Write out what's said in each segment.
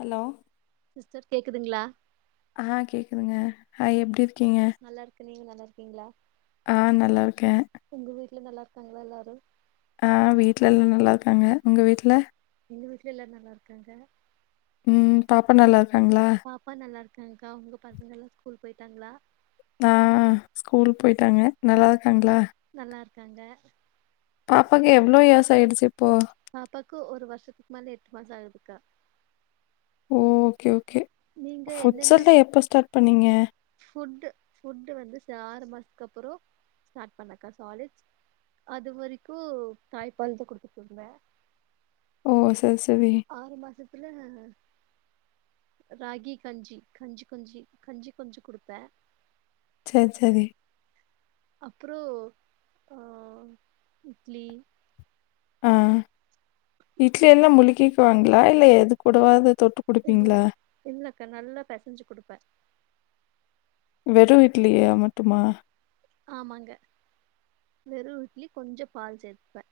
Hello sister கேக்குதுங்ளா ஆ கேக்குதுங்க ஹாய் எப்டி இருக்கீங்க நல்லாருக்கேன் நீங்க நல்லா இருக்கீங்ளா ஆ நல்லா இருக்கேன் உங்க வீட்ல நல்லா இருக்காங்ளா எல்லாரு ஆ வீட்ல எல்லா நல்லா இருக்காங்க உங்க வீட்ல எங்க வீட்‌ல எல்லாரு நல்லா இருக்காங்க ம் பாப்பா நல்லா இருக்காங்ளா பாப்பா நல்லா இருக்காங்க்கா உங்க பசங்கல்லா ஸ்கூல் போயிட்டாங்ளா ஆ ஸ்கூல் போயிட்டாங்க நல்லா இருக்காங்ளா நல்லா இருக்காங்க பாப்பாக்கு எவ்ளோ இயர்ஸ் ஆய்டுச்சு இப்போ பாப்பாக்கு ஒரு வருஷத்துக்கு மேல எட்டு மாசோ ஆகுதுக்கா ஓ ஓகே ஓகே நீங்க என்னென்ன ஃபுட்ஸ்ல்லா எப்ப ஸ்டார்ட் பண்ணீங்க ஃபுட்டு ஃபுட்டு வந்து ச ஆறு மாசத்துக்கப்பறோ ஸ்டார்ட் பண்ணக்கா சாலிட் அது வரைக்கு தாய்பால்தா குடுத்துட்டு இருந்தன் ஓ செரி செரி ஆறு மாசத்துல ராகி கஞ்சி கஞ்சி கொஞ்சி கஞ்சி கொஞ்சு குடுப்ப செரி செரி அப்றோ ஆ இட்லி ஆ இட்லியெல்லா முழுக்கிக்குவாங்ளா இல்ல எது கூடவாது தொட்டு இல்ல குடுப்பீங்களா இல்லக்கா நல்லா பெசஞ்சு குடுப்ப வெறு இட்லிய மட்டுமா ஆமாங்க வெறு இட்லி கொஞ்சோ பால் சேத்துப்ப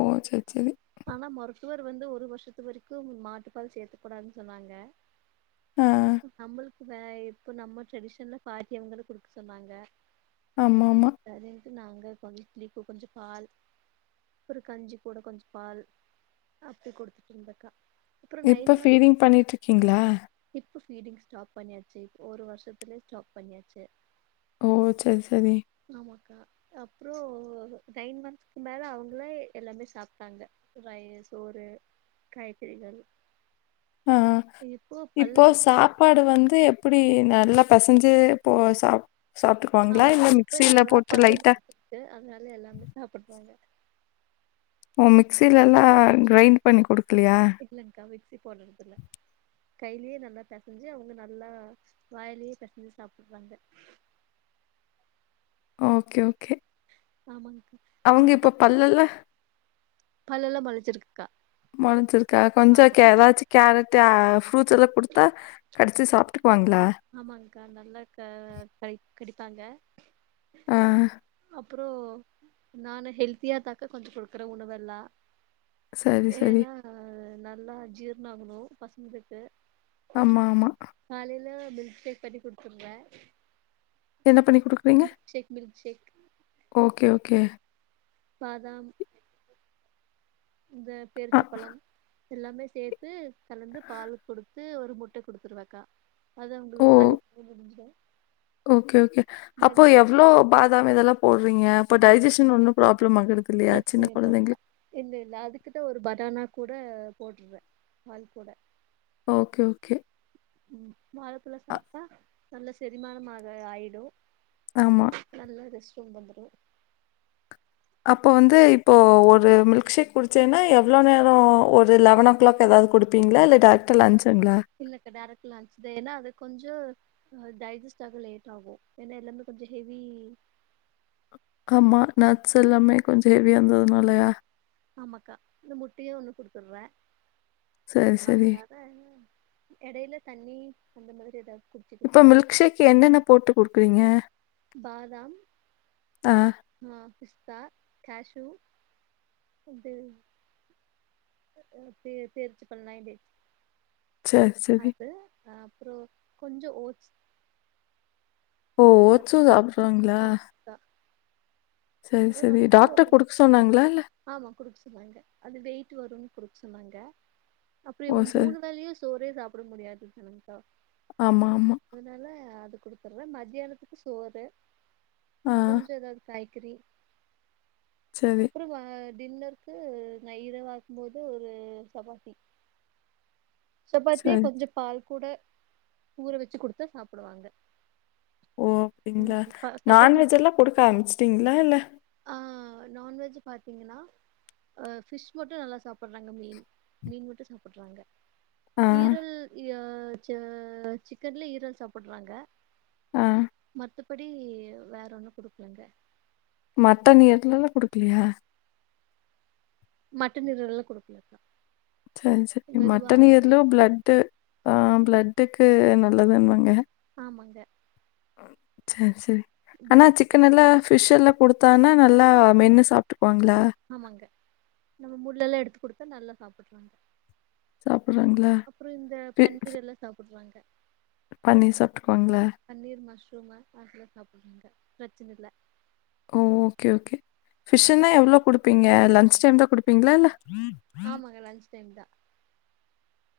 ஓ செர் செரி ஆனா மருத்துவர் வந்து ஒரு வருஷத்து வரைக்கு மாட்டுப்பால் சேத்தக் கூடாதுன்னு சொன்னாங்க அ நம்மளுக்கு வே இப்ப நம்ம ட்ரெடிஷன்ல பாக்கியவங்ள குடுக்க சொன்னாங்க ஆமாமா சரின்ட்டு நாங்க கொஞ்ச புளிப்பு கொஞ்ச பால் அப்புற கஞ்சி கூட கொஞ்ச பால் அப்டி கொடுத்துட்டு இருந்தக்கா அப்றோ நைன் இப்ப மந்த் ஃபீடிங் பண்ணிட்டுருக்கீங்களா இப்ப ஃபீடிங் ஸ்டாப் பண்ணியாச்சு இப்ப ஒரு வருஷத்துலே ஸ்டாப் பண்ணியாச்சு ஓ சரி சரி ஆமாக்கா அப்புறோ நைன் மந்த்ஸ்க்கு மேல அவங்களே எல்லாமே சாப் இருக்காங்க ரை சோறு காய்கறிகள் ஆ இப்போ சாப் பாடு வந்து எப்டி நல்லா பெசஞ்சு போ சா சாப்ட்டுக்குவாங்களா இல்ல மிக்சியில போட்டு லைட்டா ச்சு அதுனால எல்லாமே சாப்புடுவாங்க ஓ மிக்சிலெல்லா கிரைண்ட் பண்ணி குடுக்குலையா இல்லங்க்கா மிக்சி போடுறது தெர்ல கையிலயே நல்லா பெசஞ்சு அவங்க நல்லா வாயிலயே பெசஞ்சு சாப்ட்டுக்குவாங்க ஓகே ஓகே ஆமாங்கக்கா அவங்க இப்ப பல்லெல்லா பல்லெல்லா மொளச்சிருக்குக்கா மொளஞ்சிருக்கா கொஞ்சோ கே எதாச்சு கேரட் ஆ ஃப்ரூட்ஸ் எல்லா குடுத்தா கடுச்சு சாப்ட்டுக்குவாங்குளா ஆமாங்க்கா நல்லா க கடி கடிப்பாங்க ஆ அப்புறோ நானு ஹெல்த்தியா தாக்கா கொஞ்சோ குடுக்குற உணவெல்லா சரி, சரி. ஏன்னா நல்லா ஜீர்ணொ ஆகணு பசங்களுக்கு ஆமா ஆமா காலைல்ல மில்க் ஷேக் பண்ணி குடுத்துருவே என்ன பண்ணி குடுக் மில்க்ஷேக் மில்க்ஷேக் ஓகே ஓகே பாதாம் இந்த அ பேருச்சபழம் எல்லாமே சேத்து கலந்து பால் குடுத்து ஒரு முட்ட குடுத்துருவேக்கா அது அவங்களுக்கு ஓ! காலே [inaudible] முடிஞ்சுரு ஓகே ஓகே அப்போ எவ்ளோ பாதாம் இதெல்லா போட்றீங்க இப்போ ஆ டைஜெஷன் ஒன்னு ப்ராப்ளம் ஆகுறது இல்லையா சின்ன பிரச்சன கொழந்தைங்களு இல்ல இல்ல அதுக்குதா ஒரு பனானா கூட போட்டுறே பால் கூட ஓகே ஓகே ம் வாழப்பழோ அ சாப்ட்டா நல்ல செரிமானமாக ஆயிடு ஆமா நல்லா ரெஸ்ட் ரூம் வந்துரு அப்போ வந்து இப்போ ஒரு மில்க்ஷேக் குடிச்சேன்னா எவ்ளோ நேரோ ஒரு லெவன் ஓ கிளாக் ஏதாது குடுப் பீங்ளா இல்ல டாரக்டா லஞ்ச்சுங்ளா இல்லக்கா டேரக்டா லஞ்ச்சுதா ஏன்னா அது கொஞ்சோ டைஜெஸ்ட் ஆக லேட் ஆகு ஏன்னா எல்லாமே கொஞ்ச ஹெவி ஆமா நட்ஸ் எல்லாமே கொஞ்ச ஹெவியா இருந்ததுனாலயா ஆமாக்கா இந்த முட்டயு ஒன்னு குடுத்துர்றே சரி, சரி. அதுல ஆ எடையில தண்ணி அந்த மாதிரி எதாது இப்ப மில்க் ஷேக் என்னென்ன போட்டு குடுக்குறீங்க பாதாம் ஆ ஆ பிஸ்தா கேஷூ இது ம் பே பேரிச்சம்பழோ லயன் டேட்ஸ் சரி, சரி. அது அப்பறோ கொஞ்சோ ஓட்ஸ் ஓ! ஓட்ஸும் சாப்பிடுறாங்களா? [inaudible] சரி சரி கூட ஒரு டாக்டர் குடுக்க சொன்னாங்களா இல்ல ஆமா குடுக்க சொன்னாங்க அது வெயிட் வருன்னு குடுக்க சொன்னாங்க அப்புறோ ஓ! இவ சரி. மூணு வேளயும் சோரே சாப்பிட முடியாது தானேங்கக்கா ஆமா ஆமா அதனால அது குடுத்துருவே மதியானத்துக்கு சோறு ஆ, கொஞ்சோ எதாவது காய்கறி செரி ஒரு டின்னர்க்கு நை இரவாகும் போது ஒரு சப்பாத்தி [inaudible] சப்பாத்தியே சரி. கொஞ்சோ பால் கூட ஊற வச்சு குடுத்தா சாப்பிடுவாங்க ஓ அப்டிங்களா நான்வெஜ் எல்லா குடுக்க ஆரமிச்சுட்டீங்களா இல்ல ஆ நான்வெஜ் பாத்தீங்கன்னா ஃபிஷ் மட்டு நல்லா சாப்பிட்றாங்க மீன் மீன் மட்டு சாப்பிட்றாங்க ஆ ஈரல் அ ச சிக்கன்ல ஈரல் சாப்பிட்றாங்க ஆ மத்தபடி வேற ஒன்னு குடுக்கலங்க மட்டன் ஈரல் எல்லா குடுக்கலையா மட்டன் ஈரல் எல்லா குடுக்கலக்கா செரி செரி மெதுவா மட்டன் ஆகட்டு ஈயரலு பிளட்டு அ பிளட்டுக்கு நல்லதுனுவாங்க ஆமாங்க செரி செரி ஆனா பிளட் சிக்கன்ல்ல பிஷ்ல்ல குடுத்தானா நல்லா மென்னு சாப்ட்டுகுவாங்கள ஆமாங்க நம்ம முல்லெல்லா எடுத்து குடுத்தா நல்லா சாப்பிட்றாங்க சாப்டுறாங்களா அப்றோ இந்த பன்னீர் எல்லா சாப்பிட்றாங்க பண்ணிர் சாப்ட்டுக்குவாங்களா பன்னீர் மஷ்ரூமு அதெல்லா சாப்டுறாங்க பிரச்சன இல்ல ஓ ஓகே ஓகே ஃபிஷ்ன்னா எவ்ளோ குடுப்பீங்க லன்ச் டைம் தா குடுப்பீங்களா இல்ல ஆமாங்க லன்ஜ் டைம் தா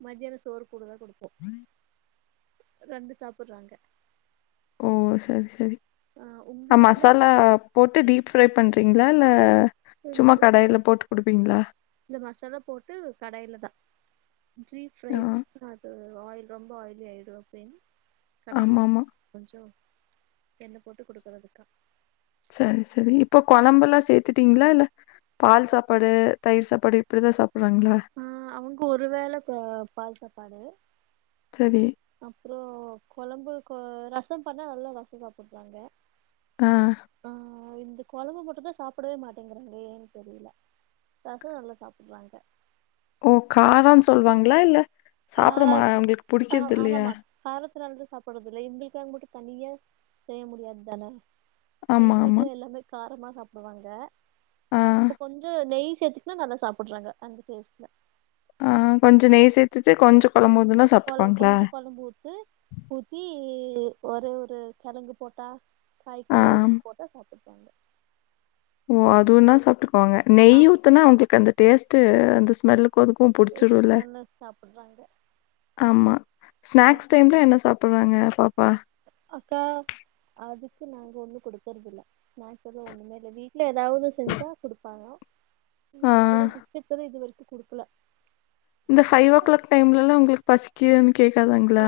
மத்யானோ சோறு கூடுதா குடுப்போ ரெண்டு சாப்பிட்றாங்க ஓ செரி செரி ஆ வீட்ல மசாலா போட்டு டீப் ஃப்ரை பண்ணுறீங்களா இல்ல சும்மா கடாய்ல போட்டு குடுப்பீங்களா இல்ல மசாலா போட்டு கடாயில தா டீப் ஆ ஃப்ரைனா அது ஆயில் ரொம்ப ஆயிலி ஆயிடு அப்பின்னு கடாய்ல ஆமாமா. கொஞ்சோ என்ன போட்டு குடுக்குறதுக்கா செரி செரி இப்ப கொழம்புலா சேத்துட்டீங்களா இல்ல பால் சாப்பாடு தயிர் சாப்பாடு இப்டிதா சாப்பிடுறாங்களா ம் அவங்க ஒரு வேள பால் சாப்பாடு செரி அப்றோ கொழம்பு கொ ரசோ பண்ணா நல்லா ரசோ சாப்பிட்றாங்க ஆ ஆ இந்த கொழம்பு மட்டுந்தா சாப்பிடவே மாட்டேங்குறாங்க ஏன்னு தெரியல ரசோ நல்லா சாப்பிடுறாங்க ஓ காரோனு சொல்லுவாங்களா இல்ல சாப்பிட மா கார் அவங்களுக்கு ஆ பிடிக்கிறது இல்லையா ஆமாமா காரத்துனாலதா சாப்பிட்றது இல்ல இவுங்களுக்காக மட்டு தனியா செய்ய முடியாது தானே எங்க ஆமா, ஆமா. வீட்ல எல்லாமே காரமா சாப்பிடுவாங்க ஆ, இப்ப கொஞ்சோ நெய் சேத்து இன்னு நல்லா சாப்புடுறாங்க அந்த டேஸ்ட்ல ஆ கொஞ்சோ நெய் சேர்த்திச்சு கொஞ்சோ கொழம்பு ஊத்துனா கொழ சாப்டுப்பாங்களா கொஞ்சோ கொழம்பு ஊத்து ஊத்தி ஒரே ஒரு கிழங்கு போட்டா ஆ. காய்கறி அது போட்டா சாப்ட்டுப்பாங்க ஓ அதுவுதா சாப்ட்டுக்குவாங்க நெய் ஆமா ஊத்துனா அவங்களுக்கு அந்த டேஸ்ட்டு அந்த ஸ்மெல்லு க்கு அதுக்கு புடிச்சுடுல நல்லா சாப்டுறாங்க ஆமா ஆ ஸ்நாக்ஸ் டைம்ல என்ன சாப்பிடுவாங்க பாப்பா அக்கா அதுக்கு நாங்க ஒன்னு குடுக்றதுல்ல ஸ்நாக்ஸ் எதுவு ஒண்ணுமே இல்ல வீ ட்ல ஏதாவது செஞ்சா குடுப்பாங்க ஆ. இப்ப வந்து பிஸ்கட் வந்து இது வரைக்கு குடுக்கல இந்த ஃபைவ் ஓ கிளாக் டைம்லலா உங்களுக்கு பசிக்குதுன்னு ஆ கேக்காதாங்ளா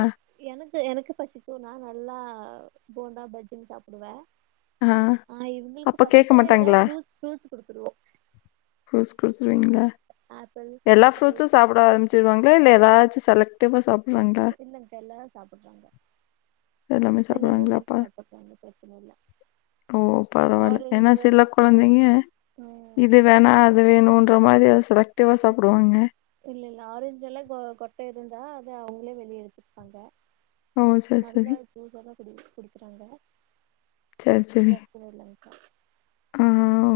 எனக்கு எனக்கு பசிக்கு நா நல்லா போண்டா பஜ்ஜின் சாப்புடுவே ஆ இவுங்களுக்கு அப்ப கேட்க பசிச்சா எதாது மாட்டாங்களா? ஃப்ரூட்ஸ் ஃப்ரூட்ஸ் குடுத்துருவே ஃப்ரூட்ஸ் குடுத்துருவீங்ளா எல்லா ஃப்ரூட்ஸு கிரேப்ஸ் சாப்ட ஆரமிச்சுடுவாங்ளா இல்ல எதாச்சு செலக்ட் இல்லங்க்கா எல்லாரு சாப்புட்றாங்க எல்லாமே மென்னு சாப்புட்றாங்க பிரச்சன இல்ல ஓ பரவால்ல ஏனா ஆரஞ்சுல சில கொழந்தைங்க ம் இது வேணா அது வேணுன்ற மாதிரி அத செலக்டிவா சாப்டுவாங்க இல்ல இல்ல ஆரஞ்சுல்லா க கொட்ட இருந்தா அது அவுங்களே வெளிய எடுத்துப்பாங்க ஓ! சரி, அதுக்கு சரி. தா ஜூஸ் எல்லா குடி குடிக்கிறாங்க சரி, சரி. பிரச்சன இல்லங்கா ஆ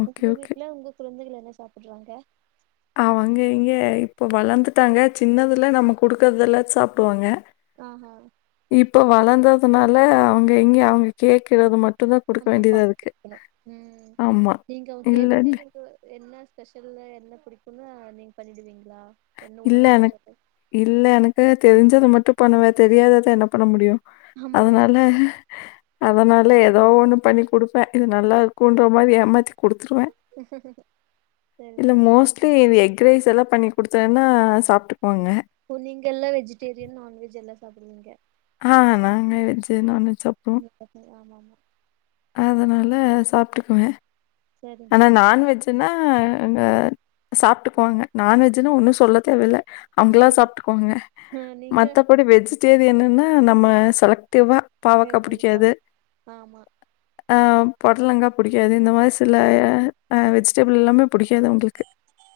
ஓகே, உங்க ஓகே. வீட்ல உங்க குழந்தைகள் என்ன சாப்பிட்றாங்க அவங்க எங்க இப்ப வளந்துட்டாங்க சின்னதுல நம்ம குடுக்குறத எல்லா சாப்டுவாங்க ஆஹா இப்போ வளந்ததுனால அவுங்க எங்க அவுங்க கேக்கறது மட் நம்ப பாத்து குடுக்கனு ம் ஆமா. நீங்க அவுங் இல்ல, கேட்டோன்னே இல்ல. நீங்க என்ன ஸ்பெஷல்லா என்ன பிடிக்குன்னு நீங்க பண்ணிடுவீங்களா என்ன இல்ல உணவு எனக் கேட்டாலு இல்ல எனக்கு தெரிஞ்சத மட்டு பண்ணுவே தெரியாதத என்ன பண்ண முடியு ஆமாங்க அதனால அதனால எதோ ஒண்ணு பண்ணி குடுப்பே இது நல்லா இருக்குன்ற மாறி ஏமாத்தி குடுத்துருவே சரி இல்ல சரி மோஸ் ட்லி இந்த எக் ரைஸ் எல்லா பண்ணி குடுத்தேன்னா சாப்ட்டுக்குவாங்க ஓ நீங்க எல்லா வெஜிடேரியன் நான்வெஜ் எல்லா சாப்பிடுவீங்க ஆ நாங்க வெஜ்ஜு நான்வெஜ் சாப் பசங்க ஆமா ஆமா அதனால சாப்ட்டுக்குவே சரிங் ஆனா சரிங் நான்வெஜ் னா அங்க சாப்ட்டுக்குவாங்க நான்வெஜுன்னு ஒன்னு சொல்ல தேவ இல்ல அவுங்களா சாப்ட்டுக்குவாங்க ஆ நீங்க மத்தபடி வெஜிடேரியன்னுன்னு நம்ம செலக்டிவா பாவக்கா ஏதாவது பா புடிக்காது ஆமா அ பொட்லங்கா புடிக்காது இந்த மாரி சாப் சிலய அ வெஜிடபிள் எல்லாமே புடிக்காது அவுங்களுக்கு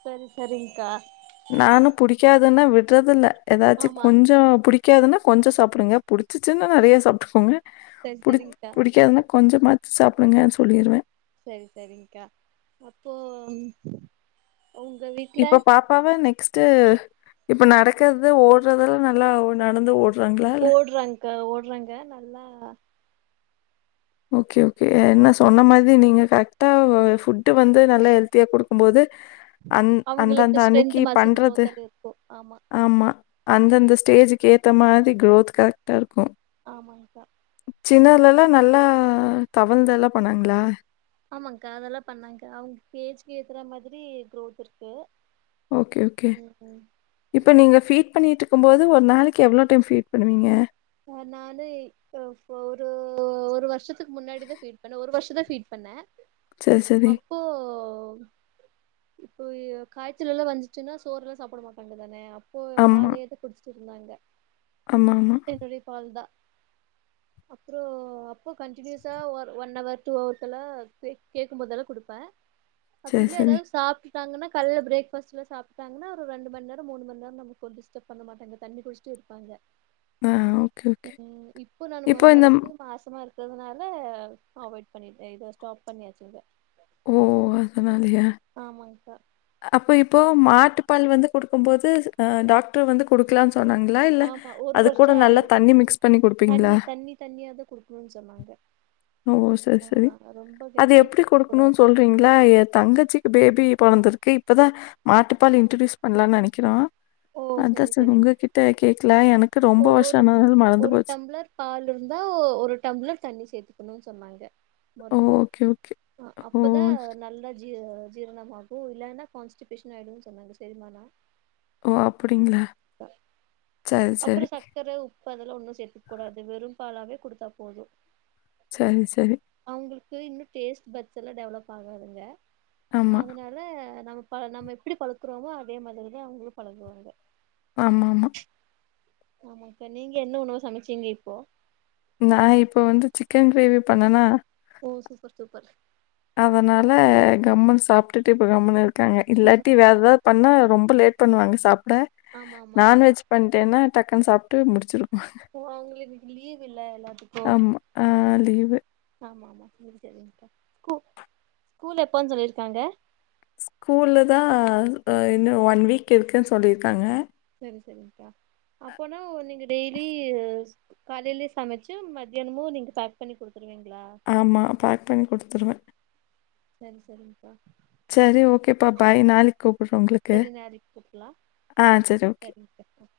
செரி செரிங் கா நானு புடிக்காதுன்னா விட்றது இல்ல ஏதாச்சு ஆமா கொஞ்சோ புடி க்காதுன்னா கொஞ்சொ சாப்டுங்க புடுச்சுச்சுன்னா நெறயா சாப்ட்டுக்கோங்க சரி புடுச் சரிங்க்கா புடிக்காதுன்னா கொஞ்சமாச்சு சாப்டுங்க சொல்லிடுவே செரி செரிங்க்கா அப்போ ஒங்க வீட் இப்ப பாப்பாவெ நெக்ஸ்ட்டு இப்ப நடக்றது ஓடுறதெல்லா நல்லா நடந்து ஓடு ஓடுறான்க்கா ஓடுறாங்க நல்லா ஓகே ஓகே என்ன சொன்ன ஓடுறாங்க மாதி நீங்க கரெக் டா ஃபுட்டு வந்து நல்லா ஹெல்த்தியா குடுக்கும்போது அந் அவங்களுக்கு அந்தந்த அன்னக்கி ஸ்ட்ரென்த் மசில் பண்றது குரோத் எல்லா இருக்கு ஆமா அந்தந்த ஸ்டேஜுக்கு ஏத்த மாத்ரி க்ரோத் கரெக்டா இருக்கு ஆமாங்க்கா சின்னதுலல்லா நல்லா தவழ்ந்து எல்லா பண்ணாங்ளா ஆமாங்க்கா அதெல்லா பண்ணாங்கா அவுங் ஏஜ்க்கு ஏத்துற மாதுரி குரோத் இருக்கு ஓகே ஓகே ம் ம் இப்போ நீங்க ஃபீட் பண்ணிட்டு இருக்கும்போது ஒரு நாளைக் எவ்ளோ டைம் ஃபீட் பண்ணுவீங்க யார் நா வந்து [unintelligible] ஒரு ஒரு வர்ஷத்துக்கு முன்னாடிதா ஃபீட் பண்ண ஒரு வருஷொ தா ஃபீட் பண்ணே செரி செரி இப்போ இப்போ காய்ச்சலலா வந்துச்சுனா சோறுலா சாப்புட மாட்டாங்க தானே ப்போ பாலையது குட்ச்சுட்டு இருந்தாங்க ஆமா ஆமா ஒரே பால்தா அப்றோ அப்பொ கன்டினியஸா ஒர் ஒன் அவர் டூ அவர்ஸ் ல்ல சிஸ் கேக்கும்போதெல்லா குடுப்பே அப்டி சரி, இல்ல சரி. எதாது சாப்ட் டாங்கன்னா கால்ல பிரேக்ஃபஸ்ட்லா சாப்ட்டாங்னா ஒரு ரெண்டு மண் நேரொ மூனு மண் நேர்ந்தா [unintelligible] டிஸ்டர்ப் பண்ணமாட்டாங்க தண்ணி குடுச் டு இருப்பாங்க [unintelligible] ம் இப்போ நானு இந்த ம் மறுபடியு மாசமா இருக் றதுனால அவாய்ட் பண்ணிடே இத ஸ்டாப் பண்ணியாச்சு இத ஓ அதனாலயா ஆமாங்க்கா அப்போ இப்போ மாட்டு பால் வந்து குடுக்கும் போது டாக்டர் வந்து குடுக்கலான் சொன்னாங்களா இல்ல ஆமா ஒரு அது வருஷோ கூட நல்லா ஆயிடு தண்ணி மிக்ஸ் பண்ணி குடுப்பீங்ளா ம் சொன்னாங்க ஓ செரி ஆ செரி ரொம்ப அது கெட்டியா எப்டி குடுக்க குடுக்ணு கூடாது சொல் றிங்ளா ஏ தங்கச்சிக்கு பேபி பொறந்திருக்கு இப்பதா மாட்டுப்பால் இன்ட்ரட்யூஸ் பண்ணலான் நெனக்கிறோ ஓ அதா செரி [unintelligible] செரிங் உங்ககிட்ட கேக்லா எனக்கு ரொம்ப ஒரு வர்ஷொ ஒரு ஆனால மறந்து ஒரு போச்சு டம்ளர் பால் இர்ந்தா ஒரு டம்ளர் தண்ணி சேத்துக்கணு சொன்னாங்க ஓ! மருத்துவர் ஓகே, ஓகே. ஓ! அப்பதா நல்லா ஜீ ஜீரணமாகு இல்லையினா கான்ஸ்டிபேஷன் ஆயிடு சொன்னாங்க செரிம்மானா ஓ அப்படிங்ளா அப்புறோ சக்கர உப் பு அதெல்லா ஒன்னு சேத்துக்க கூடாது வெறும்பாலாவே குடுத்தா போது சேரிங்க சேரி அவுங்களுக்கு இன்னு டேஸ்ட் பட்ஸ்லா டெவலப் ஆகாதுங்க ஆமா. அதனால ல நம்ம ப நம்ம எப்டி பழக்றோமோ அதே மாரிதா அவங்களு பழகுவாங்க ஆமாமா ஆமாக்கா நீங்க என்ன உணவு சமைச்சீங்க இப்போ நா இப்போ வந்து சிக்கன் கிரேவி பண்ணனா ஓ சூப்பர் சூப்பர் அதனால கம்மன் சாப்டுட்டு இப்ப கம்மன் இருக்காங்க இல்லாட்டி வேறுதாவ் பண்ணா ரொம்ப லேட் பண்வாங்க சாப்ட ஆமா ஆமா நான்வெஜ் பண்டேன்னா டக்குனு சாப்ட்டு முடிச்சிரு ஓ அவுங்களுக்கு இன்னிக்கி லீவ்ல்ல எல்லாத்துக்கு ஆமா. ஆ லீவு ஆமாமா செரி செரிங்க்கா கூ ஸ்கூல் எப்பன் சொல்லியிருக்காங்க ஸ்கூல் தா இன்னு ஒன் வீக் இருக்குன் சொல்லியிருக்காங்க செரி செரிங்க்கா அப்போனா நீங்க டெய்லி காலையில சமைச்சு மத்தியானமு நீங்க பேக் பண்ணி குடுத்துருவீங்களா ஆமா பேக் பண்ணி குடுத்துருவே செரி செரிங்க்கா சேரி ஓக்கேப்பா பாய் நாளைக்கி கூப்புட்ற ஒங்களுக்கு சரி நாளைக்கு கூப்பலா ஆ சேரி ஓகே [unintelligible]